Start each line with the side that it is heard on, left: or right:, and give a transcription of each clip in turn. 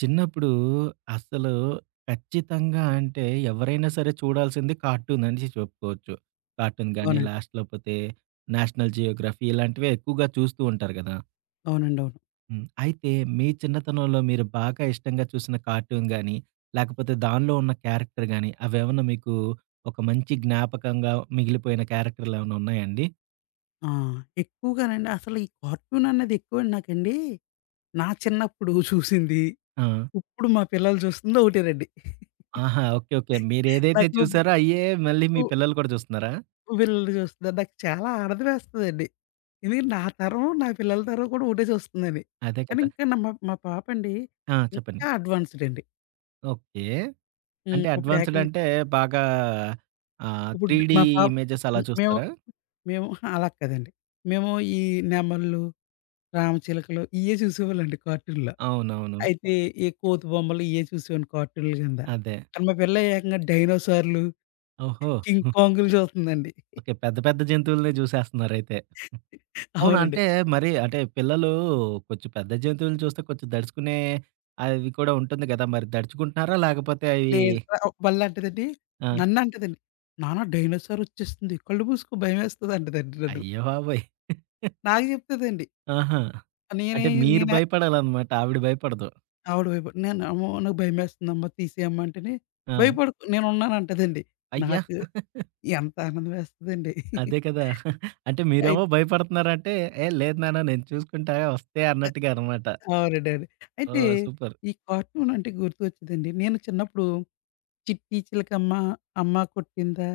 right: చిన్నప్పుడు అసలు ఖచ్చితంగా అంటే ఎవరైనా సరే చూడాల్సింది కార్టూన్ అనేసి చెప్పుకోవచ్చు. కార్టూన్ గాని,
left: అవునండి.
right: లాస్ట్ లేపోతే నేషనల్ జియోగ్రఫీ ఇలాంటివే ఎక్కువగా చూస్తూ ఉంటారు గదా!
left: అవునండి. అవును.
right: హ్మ్. అయితే మీ చిన్నతనంలో మీరు బాగా ఇష్టంగా చూసిన కార్టూన్ గాని, లేకపోతే దానిలో ఉన్న క్యారెక్టర్ గాని అవేమన్నా మీకు ఒక మంచి జ్ఞాపకంగా మిగిలిపోయిన క్యారెక్టర్‌లేమన్నా ఉన్నాయా అండి?
left: ఆ! ఎక్కువగానండి అసలు ఈ కార్టూన్ అన్నది ఎక్కువండి నాకండి. నా చిన్నప్పుడు చూసింది,
right: ఆ!
left: ఇప్పుడు మా పిల్లలు చూస్తుంది ఒకటేనండి.
right: ఆహా! ఓకే. ఓకే. మీరేదైతే
left: నాకు
right: చూసారో అయ్యే మళ్ళీ మీ
left: పు
right: పిల్లలు కూడా చూస్తున్నారా?
left: పిల్లలు చూస్తున్నారు. నాకు చాలా ఆనందం వేస్తదండి. ఎందుకంటే నా తరం, నా పిల్లల తరం కూడా ఒకటే చూస్తుందని.
right: అదే
left: కానీ
right: కదా!
left: ఇంకా నా మా మా పాపండి
right: ఆ! చెప్పండి.
left: ఇంకా అడ్వాన్స్‌డ్ అండి.
right: ఓకే. అంటే
left: ఇప్పుడు
right: అడ్వాన్స్‌డ్
left: ఏకంగా
right: అంటే బాగా
left: ఇప్పుడు
right: 3D
left: మా పాప
right: ఇమేజెస్ అలా
left: మేము
right: చూస్తారా?
left: మేము అహా! అలా కాదండి. మేము ఈ నెమళ్ళు, రామచిలకలు ఇయ్యే చూసేవాళ్ళండి కార్టూన్‌లో.
right: అవునవును.
left: అయితే ఈ కోతి బొమ్మలు ఇయే చూసేవాడిని కార్టూన్‌ల కింద.
right: అదే.
left: కానీ మా పిల్ల ఏకంగా డైనోసార్‌లు,
right: ఓహో!
left: కింగ్
right: హ్మ్.
left: కాంగ్‌లు చూస్తుందండి.
right: ఓకే. పెద్ద పెద్ద జంతువులనే చూసేస్తున్నారయితే. అవునా?
left: అవునండి.
right: అంటే మరి అంటే పిల్లలు కొంచెం పెద్ద జంతువులను చూస్తే కొంచెం దడుచుకునే అవి కూడా ఉంటుంది గదా! మరి దడుచుకుంటున్నారా? లేకపోతే అవి
left: లేదు మళ్ళంటదండి
right: ఆ!
left: నన్నంటదండి. "నాన్న డైనోసార్ వచ్చేస్తుంది. కళ్ళు మూసుకో భయమేస్తది" అంటదండి నన్ను.
right: అయ్య బాబోయ్!
left: నాకు చెప్తదండి.
right: ఆహా!
left: నేనే
right: అంటే మీరు
left: నేనే
right: భయపడాలనమాట. ఆవిడ భయపడదు.
left: ఆవిడ భయప నేను "అమ్మో! నాకు భయమేస్తుందమ్మా తీసేయమ్మా" అంటేనే
right: ఆ!
left: "భయపడకు నేనున్నాను" అంటదండి.
right: అయ్య!
left: నాకు ఎంత ఆనందం వేస్తదండి.
right: అదే కదా! అంటే మీరేమో
left: అయితే
right: భయపడుతున్నారంటే, "ఏ లేదు నాన్న నేను చూసుకుంటా వస్తే" అన్నట్టుగా అనమాట.
left: అవునండి. అవును. అయితే
right: ఓహ్! సూపర్.
left: ఈ కార్టూన్ అంటే గుర్తొచ్చేదండి. నేను చిన్నప్పుడు చిట్టి చిలకమ్మ, అమ్మ కొట్టిందా,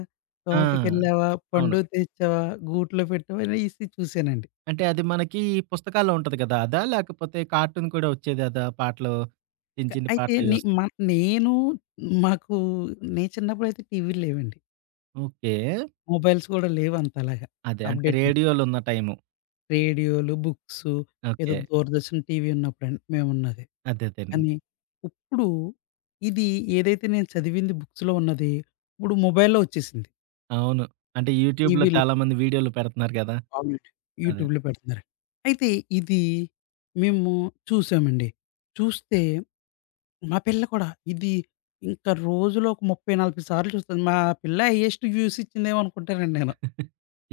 right: ఆ!
left: తోటకెళ్ళావా,
right: అవును.
left: పండు తెచ్చావా, గూట్లో పెట్టావా అనేసి చూసానండి.
right: అంటే అది మనకి పుస్తకాల్లో ఉంటది కదా! అదా? లేకపోతే కార్టూన్ కూడా వచ్చేది అదా? పాటలు చిన్న
left: క
right: చిన్ని
left: అయితే
right: పాటలవి
left: నే
right: వస్తాయి.
left: మ నేను మాకు నేను చిన్నప్పుడైతే టీవీలు లేవండి.
right: ఓకే.
left: మొబైల్స్ కూడా లేవు అంతలాగా.
right: అదే. అంటే
left: అప్‌డేట్ అయి
right: రేడియోలో ఉన్న టైము.
left: రేడియోలు, బుక్సు, ఏదో
right: ఓకే.
left: దూరదర్శన్ టీవీ ఉన్నప్పుడండి మేమున్నది.
right: అదే
left: కానీ
right: అదేనండి.
left: ఇప్పుడు ఇది ఏదైతే నేను చదివింది బుక్స్‌లో ఉన్నది, ఇప్పుడు మొబైల్‌లో వచ్చేసింది.
right: అవును. అంటే యూట్యూబ్‌లో
left: టీవీ
right: చాలామంది వీడియోలు పెడుతున్నారు కదా!
left: అవునండి.
right: అదే.
left: యూట్యూబ్‌లో పెడుతున్నారు. అయితే ఇది మేము చూసామండి. చూస్తే మా పిల్ల కూడా ఇది ఇంకా రోజులో ఒక 30, 40 సార్లు చూస్తది. మా పిల్ల హైయెస్ట్ వ్యూస్ ఇచ్చిందేమో అనుకుంటానండి నేను.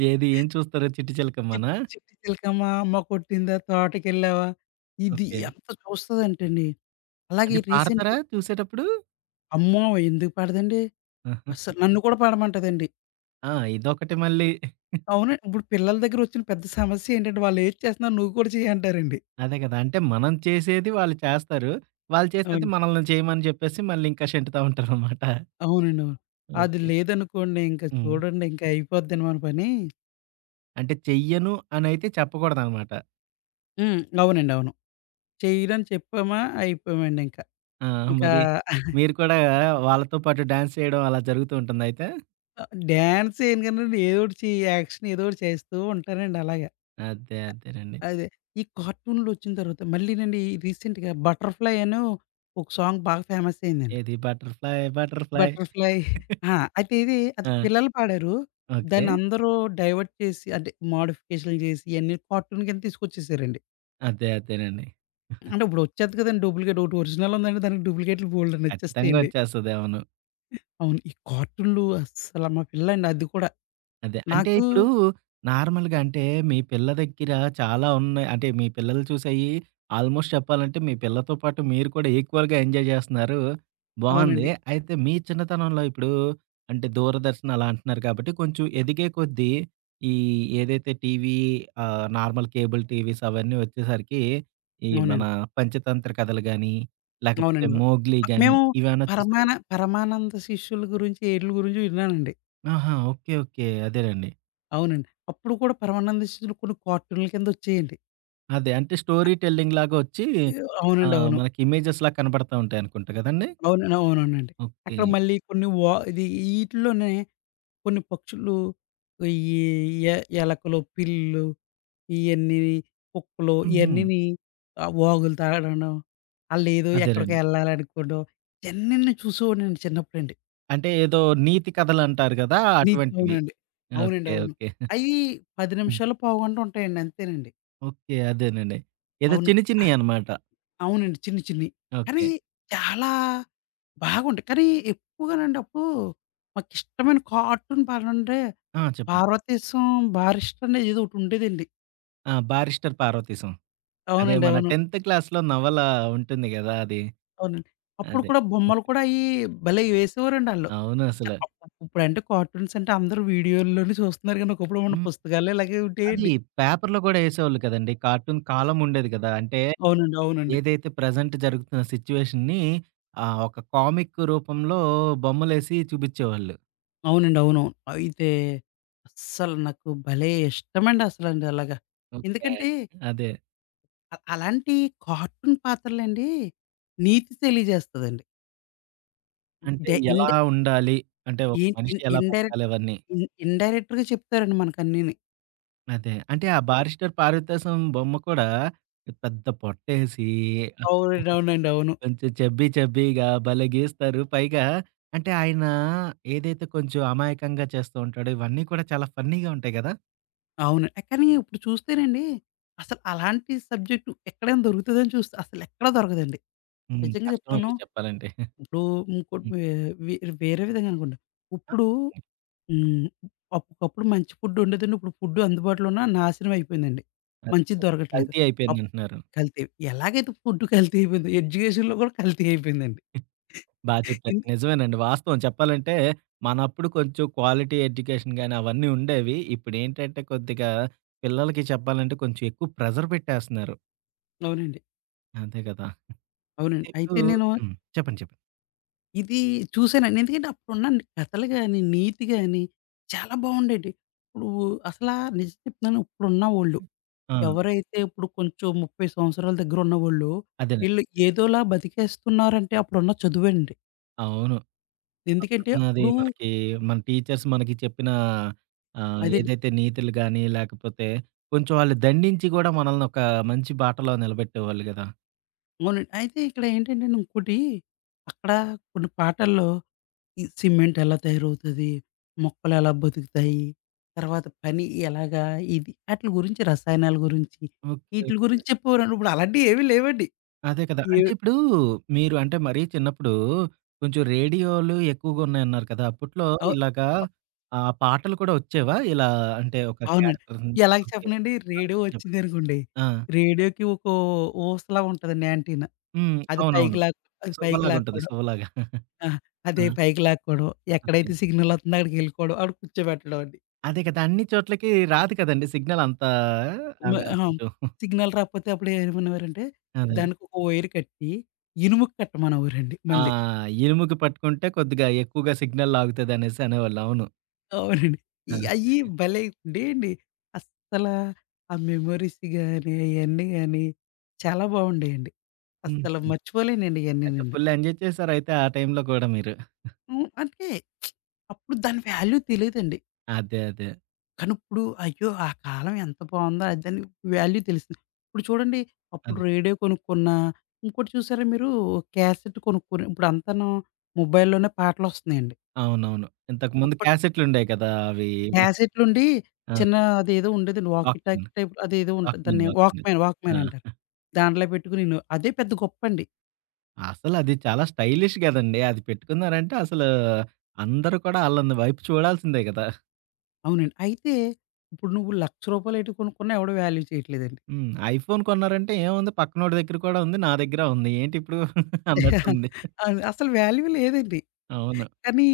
right: ఏది ఏం చూస్తారు 'చిట్టి
left: చిట్టి
right: చిలకమ్మనా'?
left: చిట్టి చిలకమ్మా అమ్మ కొట్టిందా తోటకెళ్ళావా ఇది
right: ఓకే.
left: ఎంత చూస్తదంటేండి. అలాగే
right: అంటే పాడతారా
left: రీసెంట్‌గా
right: చూసేటప్పుడు?
left: అమ్మో! ఎందుకు పాడదండి.
right: ఆహా!
left: అస్సలు నన్ను కూడా పాడమంటదండి.
right: ఆ! ఇదొకటి మళ్ళీ.
left: అవును. ఇప్పుడు పిల్లల దగ్గర వచ్చిన పెద్ద సమస్య ఏంటంటే వాళ్ళు ఏది చేస్తున్నారు నువ్వు కూడా చెయ్యి అంటారండి.
right: అదే కదా! అంటే మనం చేసేది వాళ్ళు చేస్తారు. వాళ్ళు చేసేది
left: అవును.
right: మనల్ని చేయమని చెప్పేసి మళ్ళీ ఇంకా షెంటుతా ఉంటారనమాట.
left: అవునండి. అవును. అది
right: ఓకే.
left: లేదనుకోండి ఇంక
right: హ్మ్.
left: చూడండి ఇంక అయిపోద్దండి మన పని.
right: అంటే చెయ్యను అనైతే చెప్పకూడదనమాట.
left: అవునండి. అవును. చెయ్యనని చెప్పామా అయిపోయామండి ఇంక.
right: ఆ!
left: ఇంకా
right: మరి మీరు కూడా వాళ్ళతో పాటు డాన్స్ చేయడం అలా జరుగుతూ ఉంటుందా అయితే?
left: డాన్స్ చేయను కానండి ఏదోకటి చే యాక్షన్ ఏదోకటి చేస్తూ ఉంటానండి అలాగా.
right: అదే అదేనండి.
left: అదే ఈ కార్టూన్‌లొచ్చిన తర్వాత మళ్ళీనండి ఈ రీసెంట్‌గా 'బటర్‌ఫ్లై' అనో ఒక సాంగ్ బాగా ఫేమస్ అయిందండి.
right: ఏది బటర్‌ఫ్లై బటర్‌ఫ్లై.
left: 'బటర్‌ఫ్లై' ఆ! అయితే
right: ఆ!
left: అది పిల్లలు పాడారు.
right: ఓకే.
left: దాన్ని అందరూ డైవర్ట్ చేసి అంటే మోడిఫికేషన్‌లు చేసి ఇయన్నీ కార్టూన్ కింద తీసుకొచ్చేసారండి.
right: అదే అదేనండి.
left: అంటే ఇప్పుడొచ్చేద్ది కదండీ డూప్లికేట్. ఒకటి ఒరిజినల్ ఉందంటే దానికి డూప్లికేట్లు
right: ఖచ్చితంగా
left: బోలెడన్నొచ్చేస్తాయండి.
right: వచ్చేస్తది. అవును.
left: అవును. ఈ కార్టూన్‌లు అస్సల మా పిల్లండి అది కూడా.
right: అదే. అంటే
left: నాకు
right: ఇప్పుడు నార్మల్‌గా అంటే మీ పిల్ల దగ్గర చాలా ఉన్నాయి. అంటే మీ పిల్లలు చూసేయి ఆల్మోస్ట్ చెప్పాలంటే మీ పిల్లతో పాటు మీరు కూడా ఈక్వల్‌గా ఎంజాయ్ చేస్తున్నారు. బావుంది.
left: అవునండి.
right: అయితే మీ చిన్నతనంలో ఇప్పుడు అంటే దూరదర్శన్ అలా అంటున్నారు కాబట్టి కొంచెం ఎదిగే కొద్దీ ఈ ఏదైతే టీవీ నార్మల్ కేబుల్ టీవీస్ అవన్నీ వచ్చేసరికి ఈ మన
left: అవునండి.
right: పంచతంత్ర కథలు గాని, లేకపోతే
left: అవునండి. అవును.
right: 'మోగ్లీ' గాని
left: మేము
right: ఇవేమన్నా చూసారా?
left: పరమానంద శిష్యుల గురించి ఈట్లి గురించి విన్నానండి.
right: ఆహా! ఓకే. ఓకే. అదేనండి.
left: అవునండి. అప్పుడు కూడా పరమానంద శిష్యులు కొన్ని కార్టూన్‌ల కిందొచ్చేయండి.
right: అదే. అంటే స్టోరీ టెల్లింగ్ లాగా వచ్చి
left: అవునండి. అవును.
right: మనకి ఇమేజెస్‌లా కనపడతా ఉంటాయనుకుంటా గదండీ!
left: అవునండి. అవునవునండి.
right: ఓకే.
left: అక్కడ మళ్ళీ కొన్ని వా ఇది ఈటిల్లోనే కొన్ని పక్షులు ఈ ఎ ఎలకలు, పిల్లులు ఇయన్నీ, కుక్కలు
right: హుహు.
left: ఇయన్నీని ఆహ్, వాగులు తాగడం, ఆళ్ళేదో ఎక్కడికో
right: అదేలెండి.
left: ఎళ్ళాలనుకోవడం, ఇయన్నీ చూసేవాడినండి చిన్నప్పుడండి.
right: అంటే ఏదో నీతి కథలంటారు గదా! అటువంటివి.
left: అవునండి. అవునండి.
right: ఓకే.
left: అవును.
right: ఓకే.
left: అయ్యి 10
right: హ్మ్.
left: నిమిషాలు, పావుగంట ఉంటాయండి అంతేనండి.
right: ఓకే. అదేనండి. ఏదో చిన్న
left: అవును.
right: చిన్ని
left: ఆహ్,
right: చిన్నియనమాట.
left: అవునండి. చిన్ని చిన్ని. కానీ
right: ఓకే.
left: చాలా బాగుంటాయి. కానీ ఎక్కువగానండి అప్పుడు మాకిష్టమైన కార్టూన్ పాటలంటే
right: ఆ! చెప్పండి.
left: 'భారతదేశం 'భారిష్ట' అనేది ఏదో ఒకటుండేదండి.
right: ఆ! 'బారిస్టర్ పార్వతీశం.' అదే
left: అవునండి.
right: మన
left: అవును.
right: 10th క్లాస్‌లో నవల ఉంటుంది గదా! అది.
left: అవునండి. అప్పుడు
right: అదే.
left: కూడా బొమ్మలు కూడా అయి భలే వేసేవారండి ఆళ్ళు.
right: అవును అసల.
left: అప్ ఇప్పుడంటే కార్టూన్స్ అంటే అందరూ వీడియోల్లోనే చూస్తున్నారు గానీ, ఒకప్పుడు మన
right: హ్మ్.
left: పుస్తకాల్లో ఇలాగే
right: అది
left: ఉంటాయండి.
right: పేపర్‌లో గూడా యేసేవాళ్ళు కదండీ! కార్టూన్ కాలముండేది గదా! అంటే
left: అవునండి. అవునండి.
right: ఏదైతే ప్రెజెంట్ జరుగుతున్న సిచ్యువేషన్‌ని ఒక కామిక్ రూపంలో బొమ్మలేసి చూపిచ్చేవాళ్ళు.
left: అవునండి. అవునవును. అయితే అస్సలు నాకు భలే ఇష్టమండి అసలండి అలాగా.
right: ఓకే.
left: ఎందుకంటే
right: అదే.
left: అలాంటి కార్టూన్ పాత్రలండి నీతి తెలియజేస్తదండి.
right: అంటే
left: డె
right: ఎలా
left: ఇండ్
right: ఉండాలి? అంటే ఒక
left: ఏంటి
right: మనిషి
left: ఇన్
right: ఎలా
left: ఇండైరెక్ట్
right: బతకాలి? అవన్నీ.
left: ఇన్ ఇండైరెక్ట్‌గా చెప్తారండి మనకన్నీని.
right: అదే. అంటే ఆ బారిస్టర్ పార్వతీశం బొమ్మ కూడా పెద్ద పొట్టేసి
left: అవునండి. అవునండి. అవును.
right: కొంచెం చెబ్బీ చెబ్బీగా భలే గీస్తారు. పైగా అంటే ఆయన ఏదైతే కొంచెం అమాయకంగా చేస్తూ ఉంటాడో ఇవన్నీ కూడా చాలా ఫన్నీగా ఉంటాయి గదా!
left: అవును. కానీ ఇప్పుడు చూస్తేనండి, అసలు అలాంటి సబ్జెక్టు ఎక్కడైనా దొరుకుతదని చూస్తే అసలెక్కడ దొరకదండి.
right: హ్మ్.
left: నిజంగా చెప్తున్నాను.
right: కష్టమండి చెప్పాలంటే.
left: ఇప్పుడు ఇంకోటి
right: హ్మ్.
left: వే వే వేరే విధంగా అనుకోండి.
right: ఆ!
left: ఇప్పుడు
right: చెప్పండి.
left: హ్మ్. ఒకప్పుడు మంచి ఫుడ్ ఉండేదండి. ఇప్పుడు ఫుడ్ అందుబాటులో ఉన్న నాశనం అయిపోయిందండి.
right: అదే
left: మంచిది
right: కొంచెం
left: దొరకట్లేదు.
right: కల్తీ
left: అప్
right: అయిపోయిందంటున్నారు.
left: కల్తీ. ఎలాగైతే ఫుడ్ కల్తీ అయిపోయిందో ఎడ్యుకేషన్‌లో కూడా కల్తీ అయిపోయిందండి.
right: బా చెప్పారు.
left: ఎందు
right: నిజమేనండి. వాస్తవం చెప్పాలంటే, మనప్పుడు కొంచెం క్వాలిటీ ఎడ్యుకేషన్ గాని అవన్నీ ఉండేవి. ఇప్పుడేంటంటే కొద్దిగా పిల్లలకి చెప్పాలంటే కొంచెం ఎక్కువ ప్రెషర్ పెట్టేస్తున్నారు.
left: అవునండి.
right: అంతే కదా!
left: అవునండి.
right: ఇప్పుడు
left: అయితే నేను
right: హ్మ్. చెప్పండి. చెప్పండి.
left: ఇది చూసానండి. ఎందుకంటే అప్పుడున్న కథలు గాని, నీతి గాని చాలా బాగుండేటివి. ఇప్పుడు అసలా నిజం చెప్తున్నాను ఇప్పుడున్నవోళ్ళు
right: ఆ!
left: ఎవరైతే ఇప్పుడు కొంచెం 30 సంవత్సరాల దగ్గర ఉన్నవోళ్ళు,
right: అదేనండి.
left: ఈళ్ళు ఏదోలా బతికేస్తున్నారంటే అప్పుడున్న చదువేనండి.
right: అవును.
left: ఎందుకంటే
right: అప్పుడున్నది
left: అప్పుడు
right: మనకి మన టీచర్స్ మనకి చెప్పిన
left: అదే
right: ఏదైతే నీతులు గాని, లేకపోతే కొంచెం వాళ్ళు దండించి గూడా మనల్ని ఒక మంచి బాటలో నిలబెట్టేవాళ్ళు గదా!
left: అవునండి. అయితే ఇక్కడ ఏంటంటే ఇంకోటి అక్కడ కొన్ని పాటల్లో ఈ సిమెంట్ ఎలా తయారవుతది? మొక్కలు ఎలా బతుకుతాయి? తర్వాత పని ఎలాగా? ఇది ఆటిల గురించి రసాయనాల గురించి,
right: ఓకే.
left: ఈటిల
right: ఓకే.
left: గురించి చెప్పేవారండి. ఇప్పుడు అలాంటివి ఏవి లేవండి.
right: అదే కదా!
left: ఏ
right: అంటే ఇప్పుడు మీరు అంటే మరీ చిన్నప్పుడు కొంచెం రేడియోలు ఎక్కువగా ఉన్నాయన్నారు కదా! అప్పట్లో
left: అవ్
right: ఇలాగా పాటలు కూడా వచ్చేవా? ఇలా అంటే ఒక
left: అవునండి.
right: క్యారెక్టర్‌ని
left: ఎలాగ
right: ఓకే.
left: చెప్పనండి
right: ఆ!
left: రేడియో
right: చెప్పండి. చెప్పండి.
left: వచ్చిందనుకోండి.
right: ఆ!
left: రేడియోకి ఒక ఊసలాగా ఉంటదండి యాంటీనా.
right: హ్మ్.
left: అది
right: అవునవును.
left: పైకి లాక్ అది పైకి
right: సువ్వలాగా ఉంటది.
left: లాక్కోవడం.
right: సువ్వలాగా.
left: ఆ!
right: ఆ!
left: అదే పైకి లాక్కోవడం.
right: ఓకే.
left: ఎక్కడైతే సిగ్నల్ వత్తుందో అక్కడికెళ్ళిపోవడం. ఆడ కూర్చోబెట్టడం.
right: అదే కదా! అన్ని చోట్లకి రాదు కదండీ సిగ్నల్ అంత అదే
left: ఆ!
right: కొంచెం
left: సిగ్నల్ రాకపోతే అప్పుడు ఏమనేవారంటే,
right: అదే.
left: దానికి ఒక వైర్ కట్టి, ఇనుముకి కట్టమనేవారండి
right: ఆ!
left: మళ్ళీ.
right: ఇనుముకి పట్టుకుంటే కొద్దిగా ఎక్కువగా సిగ్నల్ లాగుతదనేసి అనేవాళ్ళు. అవును.
left: అవునండి. ఈ
right: ఆ!
left: అయ్యి భలే ఉండేయండి. అస్సల ఆ మెమోరీస్ గాని, అయన్నీ గాని చాలా బాగుండేయండి. అస్సలు
right: హుహు.
left: మర్చిపోలేనండి
right: అయితే
left: ఇయన్నీనండి.
right: ఫుల్ ఎంజాయ్ చేసారైతే ఆ టైంలో కూడా మీరు.
left: అంటే అప్పుడు దాని వాల్యూ తెలీదండి.
right: అదే. అదే.
left: కానీ ఇప్పుడు అయ్యో! ఆ కాలం ఎంత బావుందో అదని వాల్యూ తెలుస్తుంది. ఇప్పుడు చూడండి అప్పుడు
right: అది.
left: రేడియో కొనుక్కున్నా, ఇంకోటి చూసారా మీరు క్యాసెట్ కొనుక్కొని ఇప్పుడు అంతాను మొబైల్‌లోనే పాటలొస్తున్నాయండి.
right: అవునవును. ఇంతకుముందు
left: అప్పుడు
right: క్యాసెట్లుండేయి కదా! అవి
left: క్యాసెట్లుండి
right: ఆ!
left: చిన్న అదేదో ఉండేదండి వాకీ
right: వాక్‌మెన్.
left: టాకీ టైప్ అదేదో ఉంటది.
right: వాక్‌మెన్,
left: దాన్ని
right: వాక్‌మెన్. ఆ!
left: వాక్‌మ్యాన్ అంటారు. దాంట్లో పెట్టుకొని విను అదే పెద్ద గొప్పండి.
right: అసలది చాలా స్టైలిష్ గదండీ! అది పెట్టుకున్నారంటే అసలు అందరూ కూడా ఆళ్ళని వైపు చూడాల్సిందే గదా!
left: అవునండి. అయితే ఇప్పుడు నువ్వు రూ. 1,00,000 ఎటివి కొనుక్కున్నా ఎవడు వాల్యూ చేయట్లేదండి.
right: హ్మ్. ఐఫోన్ కొన్నారంటే ఏముంది పక్కనోడి దగ్గర కూడా ఉంది. నా దగ్గర ఉంది. ఏంటిప్పుడు అన్నట్టుంది.
left: అది అసలు వాల్యూ లేదండి.
right: అవును.
left: కానీ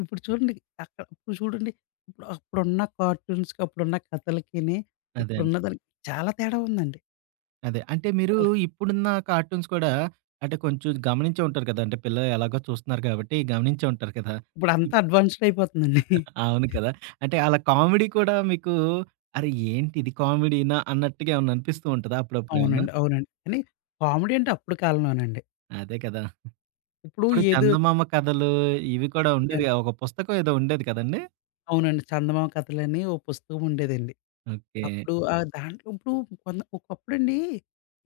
left: ఇప్పుడు చూడండి ఇప్పుడు చూడండి ఇప్పుడు అప్పుడున్న కార్టూన్స్‌కి, అప్పుడున్న కథలకిని,
right: అదే అండి.
left: ఇప్పుడున్న దానికి చాలా తేడా ఉందండి.
right: అదే. అంటే మీరు
left: అసల
right: ఇప్పుడున్న కార్టూన్స్ కూడా అంటే కొంచెం గమనించే ఉంటారు కదా! అంటే పిల్లలు ఎలాగో చూస్తున్నారు కాబట్టి గమనించే ఉంటారు కదా!
left: ఇప్పుడంతా అడ్వాన్స్‌డ్ అయిపోతుందండి.
right: అవును కదా! అంటే అలా కామెడీ కూడా మీకు అరే! ఏంటి ఇది కామెడీనా? అన్నట్టుగా ఏమన్నా అనిపిస్తూ ఉంటదా అప్పుడప్పుడు ఏమన్నా?
left: అవునండి. అవునండి. కానీ కామెడీ అంటే అప్పుడు కాలంలోనండి.
right: అదే కదా!
left: ఇప్పుడు
right: అప్పుడు
left: ఏదో
right: చందమామ కథలు ఇవి కూడా
left: ఎ
right: ఉండేది కదా, ఒక పుస్తకం ఏదో ఉండేది కదండీ!
left: అవునండి. చందమామ కథలని ఓ పుస్తకం ఉండేదండి.
right: ఓకే.
left: అప్పుడు ఆ దాంట్లో ఇప్పుడు కొంత ఒకప్పుడండి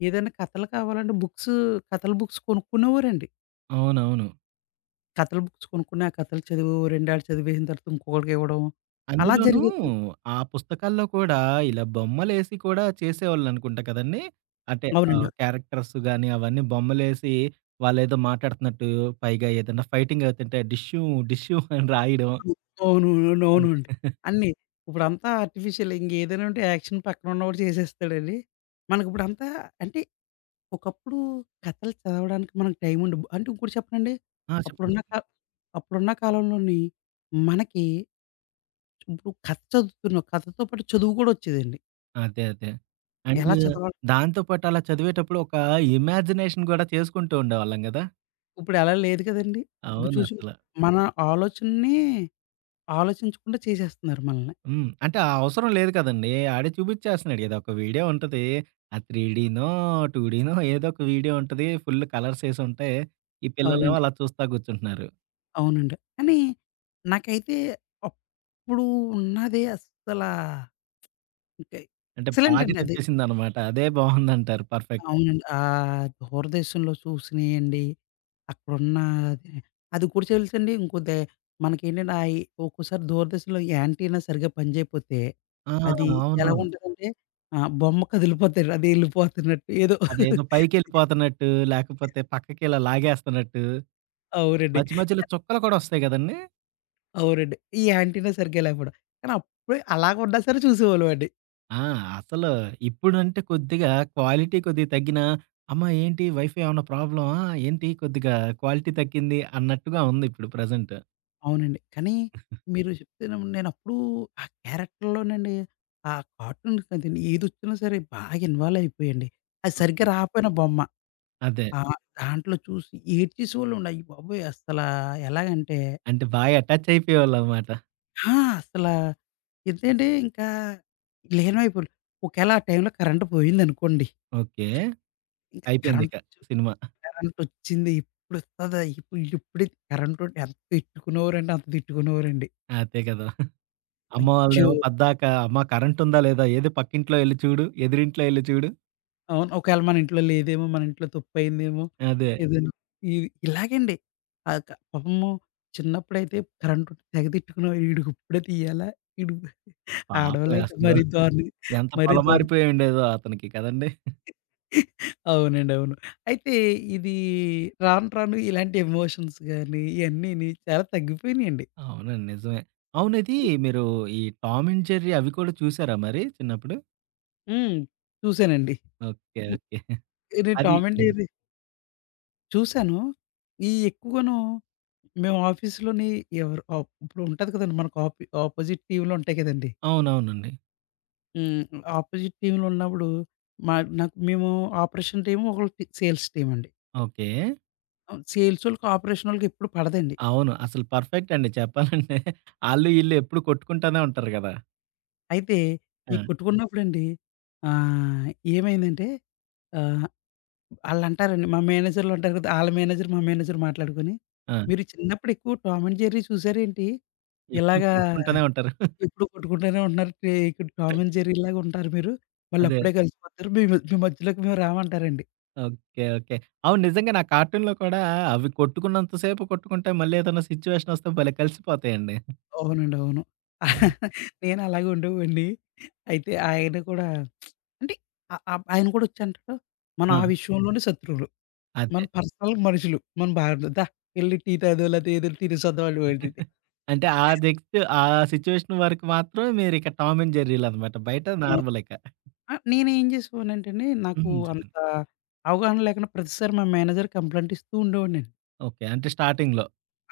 left: ఏదైనా కథలు కావాలంటే కథల బుక్స్ కొనుక్కునేవారండి.
right: అవునవును.
left: కథల బుక్స్ కొనుక్కుని, ఆ కథలు చదువు రెండేళ్ళు చదివేసిన తర్వాత ఇంకొకళ్ళకివ్వడం, అలా
right: అందులోనూ
left: జరిగేదండి.
right: ఆ పుస్తకాల్లో కూడా ఇలా బొమ్మలేసి కూడా చేసేవాళ్ళనుకుంటా కదండీ! అంటే
left: అవునండి.
right: క్యారెక్టర్స్ గాని అవన్నీ బొమ్మలేసి వాళ్ళేదో మాట్లాడుతున్నట్టు పైగా ఏదన్నా ఫైటింగ్ అవుతుంటే డిష్యూ డిష్యూ అని రాయడం.
left: అవును. అవునవును.
right: అదే.
left: అవునండి. అన్నీ. ఇప్పుడంతా ఆర్టిఫిషియల్. ఇంకేదైనా ఉంటే యాక్షన్ పక్కనున్నవాడు చేసేస్తాడండి. మనకిప్పుడంతా అంటే, ఒకప్పుడు కథలు చదవడానికి మనకు టైముండవు. అంటే ఇంకోటి చెప్పనండి,
right: ఆ! చెప్పండి.
left: అప్పుడున్న
right: చెప్పండి.
left: కా అప్పుడున్న కాలంలోని మనకి ఇప్పుడు కథ చదువుతున్నాం. కథతో పాటు చదువు కూడా వచ్చేదండి.
right: అదే. అదే. అండ్
left: ఎలా చదవాలి?
right: దాంతో పాటు అలా చదివేటప్పుడు ఒక ఇమాజినేషన్ గూడా చేసుకుంటూ ఉండేవాళ్ళం గదా!
left: ఇప్పుడలా లేదు కదండీ! ఇప్పుడు చూసి
right: అవునసల.
left: మన ఆలోచనని ఆలోచించకుండా చేసేస్తున్నారు మనల్ని.
right: హ్మ్. అంటే ఆ అవసరం లేదు కదండీ. ఆడే చూపిచ్చేస్తున్నాడు గదా! ఒక వీడియో ఉంటది. అది 3డీనో, 2డీనో ఏదో ఒక వీడియో ఉంటది. ఫుల్ కలర్సేసి ఉంటాయి. ఈ పిల్లలేమో
left: అవునండి.
right: అలా చూస్తా కూర్చుంటున్నారు.
left: అవునండి. కానీ నాకైతే అప్పుడు ఉన్నదే అస్సలా ఇంక
right: అంటే
left: ఎక్సలెంట్
right: బాగా
left: అండి అది.
right: నచ్చేసిందనమాట. అదే బావుందంటారు. పర్ఫెక్ట్.
left: అవునండి. ఆహ్, దూరదేశంలో చూసినియండి, అక్కడున్న అది అది కూడా తెలుసండి ఇంకోటి మనకేంటంటే ఒక్కోసారి దూరదర్శన్‌లో యాంటీనా సరిగ్గా పనిచేయకపోతే,
right: ఆ!
left: అది
right: అవునవును.
left: ఎలాగుంటదంటే ఆహ్, బొమ్మ కదిలిపోద్దండి. అది ఎళ్ళిపోతున్నట్టు ఏదో
right: అదేదో పైకెళ్ళిపోతున్నట్టు, లేకపోతే పక్కకిలా లాగేస్తున్నట్టు,
left: అవునండి.
right: మధ్య మధ్యలో చుక్కలు కూడా వస్తాయి గదండీ!
left: అవునండి. ఈ యాంటీనా సరిగ్గా లేకపోవడం. కానీ అప్పుడే అలాగ ఉన్నా సరే చూసేవాళ్ళమండి.
right: ఆ! అసలు ఇప్పుడంటే కొద్దిగా క్వాలిటీ కొద్దిగా తగ్గినా, అమ్మ ఏంటి వైఫై ఏమన్నా ప్రాబ్లమా? ఏంటి కొద్దిగా క్వాలిటీ తగ్గింది అన్నట్టుగా ఉంది ఇప్పుడు ప్రెజెంట్.
left: అవునండి. కానీ మీరు చెప్తేను నేనప్పుడు ఆ క్యారెక్టర్‌లోనండి, ఆ కార్టూన్స్ కాదండి ఏదొచ్చినా సరే బాగా ఇన్వాల్వ్ అయిపోయండి. అది
right: ఓకే.
left: సరిగ్గా రాకపోయినా బొమ్మ
right: అదే.
left: ఆహ్, దాంట్లో చూసి ఏడ్చేసేవాళ్ళమండి. అయ్య బాబోయ్! అసలా ఎలాగంటే
right: అంటే బాగా అటాచ్ అయిపోయేవాళ్ళనమాట.
left: ఆ! అసలా ఏంటంటే ఇంకా లీనమైపోయాం. ఒకేళ ఆ టైంలో కరెంట్ పోయిందనుకోండి,
right: ఓకే.
left: ఇంక
right: అయిపోయిందిక
left: కరెంట్
right: సినిమా.
left: కరెంటొచ్చింది. ఇప్పుడొస్తదా? ఇప్పుడే కరెంటుంటే ఎంత తిట్టుకునేవారంటే అంత తిట్టుకునేవారండి.
right: అదే కదా! అమ్మ
left: అచ్చో!
right: వాళ్ళేమో పద్దాక అమ్మ కరెంటుందా లేదా? ఏది పక్కింట్లో ఎళ్లి చూడు, ఎదురింట్లో ఎళ్లి చూడు.
left: అవును. ఒకవేళ మన ఇంట్లో లేదేమో, మన ఇంట్లో తప్పయిందేమో,
right: అదే.
left: ఏదైనా ఇలాగండి. ఆహ్, క పాపము చిన్నప్పుడైతే కరెంటుంటే తెగ తిట్టుకునేవారు. ఈడికిప్పుడే తీయాలా? ఈడు
right: పాపం
left: ఆడవాళ్ళైతే
right: అసలు ఎంత
left: మరీ దారుణం.
right: పొలమారిపోయి ఉండేదో అతనికి కదండీ!
left: అవునండి. అవును. అయితే ఇది రాను రాను ఇలాంటి ఎమోషన్స్ గాని, ఇయన్నీని చాలా తగ్గిపోయినియండి.
right: అవునండి. నిజమే. అవును ఇది మీరు ఈ టామ్ అండ్ జెర్రీ అవి కూడా చూసారా మరి చిన్నప్పుడు?
left: హ్మ్. చూసానండి.
right: ఓకే. ఓకే.
left: ఇది
right: అది
left: 'టామ్ అండ్
right: హ్మ్.
left: జెర్రీ' చూసాను. ఈ ఎక్కువను మేము ఆఫీస్‌లోని ఇప్పుడు ఉంటది కదండీ! మనకు ఆపోజిట్ టీమ్‌లు ఉంటాయి కదండీ!
right: అవునవునండి.
left: హ్మ్. ఆపోజిట్ టీమ్‌లో ఉన్నప్పుడు మా నాకు మేము ఆపరేషన్ టీము, ఒకళ్ళు టి సేల్స్ టీమ్ అండి.
right: ఓకే.
left: ఆహ్, సేల్సోళ్ళకి, ఆపరేషనోళ్ళకి ఎప్పుడు పడదండి.
right: అవును. అసలు పర్ఫెక్ట్ అండి చెప్పాలంటే. ఆళ్ళు ఈళ్ళు ఎప్పుడు కొట్టుకుంటానే ఉంటారు గదా!
left: అయితే
right: ఆ!
left: ఈ కొట్టుకున్నప్పుడండి ఆహ్, ఏమైందంటే ఆహ్, ఆళ్ళంటారండి మా మేనేజర్‌లు ఉంటారు కదా! ఆళ్ళ మేనేజర్, మా మేనేజర్ మాట్లాడుకొని,
right: ఆ!
left: "మీరు చిన్నప్పుడు ఎక్కువ 'టామ్ అండ్ జెర్రీ' చూసారేంటి?
right: ఎప్పుడు
left: ఇలాగా"
right: కొట్టుకుంటానే ఉంటారు.
left: ఎప్పుడు కొట్టుకుంటూనే ఉంటున్నారు. ఇక్కడ 'టామ్ అండ్ జెర్రీ'లాగా ఉంటారు మీరు.
right: అదే.
left: వాళ్ళప్పుడే కలిసిపోతారు. మీ మధ్యలోకి మేము రామంటారండి.
right: ఓకే. ఓకే. అవును. నిజంగానే ఆ కార్టూన్‌లో కూడా అవి కొట్టుకున్నంత సేపు కొట్టుకుంటాయి. మళ్ళీ ఏదైనా సిట్యుయేషన్ వస్తే భలే కలిసిపోతాయండి.
left: అవునండి. అవును.
right: హ్మ్.
left: నేను అలాగే ఉండేవాడిని. అయితే ఆయన కూడా అంటే ఆ ఆప్ ఆయన కూడా వచ్చి అంటాడు, "మనం ఆ
right: ఆ!
left: విషయంలోనే శత్రువులు. మన
right: అదే.
left: పర్సనల్‌గా మనుషులు. మనం బాగుండదు. ఎళ్లి టీ తాగుదాం లేతే ఏదోటి తినేసొద్దాం" అనేవాడు.
right: అంటే ఆ నెక్స్ట్ ఆ సిట్యుయేషన్ వరకు మాత్రం మీరిక టామ్ అండ్ జెర్రీ‌లనమాట. బయట
left: అవును.
right: నార్మల్ ఇక.
left: ఆ! నేనేం చేసేవాడినంటేండి నాకు
right: హ్మ్. చెప్పండి.
left: అంత అవగాహన లేకుండా ప్రతిసారి మా మేనేజర్ కంప్లెయింట్ ఇస్తూ ఉండేవాడినండి.
right: ఓకే. అంటే స్టార్టింగ్‌లో.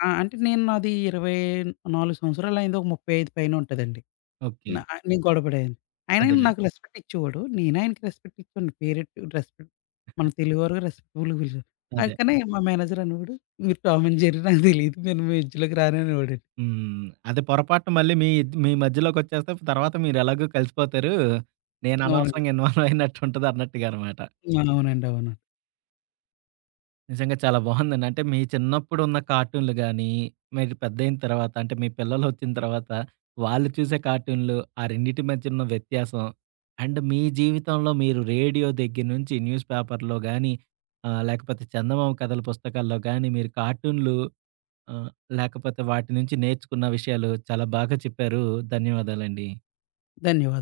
left: ఆ! అంటే నేను నాది 24 సంవత్సరాలయింది. ఒక 35 పైన ఉంటదండి.
right: ఓకే.
left: నా నేను గొడవ పడేదాన్ని. ఆయన
right: అదేలెండి.
left: నాకు రెస్పెక్ట్ ఇచ్చేవాడు. నేను ఆయనకి రెస్పెక్ట్ ఇచ్చేవాడిని. పేరెంట్ రెస్పెక్ట్ మన తెలుగువారు రెస్పెక్ట్‌ఫుల్‌గా పిలిచేవారు. అది
right: అదే.
left: కానీ మా మేనేజర్ అనేవాడు, "మీరు టామ్ అండ్ జెర్రీ నాకు తెలీదు. నేను మీ మధ్యలోకి రాను" అనేవాడండి.
right: హ్మ్. అదే పొరపాటున మళ్ళీ మీ మీ మధ్యలోకొచ్చేస్తే తర్వాత మీరెలాగో కలిసిపోతారు. నేను
left: అవునండి.
right: అనవసరంగా ఇన్వాల్వ్ అయినట్టుంటది అన్నట్టుగా అనమాట.
left: అవునండి. అవును.
right: నిజంగా చాలా బావుందండి. అంటే మీ చిన్నప్పుడున్న కార్టూన్‌లు గానీ, మీరు పెద్దయిన తర్వాత అంటే మీ పిల్లలొచ్చిన తర్వాత వాళ్ళు చూసే కార్టూన్‌లు, ఆ రెండిటి మధ్యనున్న వ్యత్యాసం అండ్ మీ జీవితంలో మీరు రేడియో దగ్గర నుంచి న్యూస్ పేపర్‌లో గానీ లేకపోతే చందమామ కథల పుస్తకాల్లో గానీ మీరు కార్టూన్‌లు ఆ! లేకపోతే వాటి నుంచి నేర్చుకున్న విషయాలు చాలా బాగా చెప్పారు. ధన్యవాదాలండి.
left: ధన్యవాదాలు.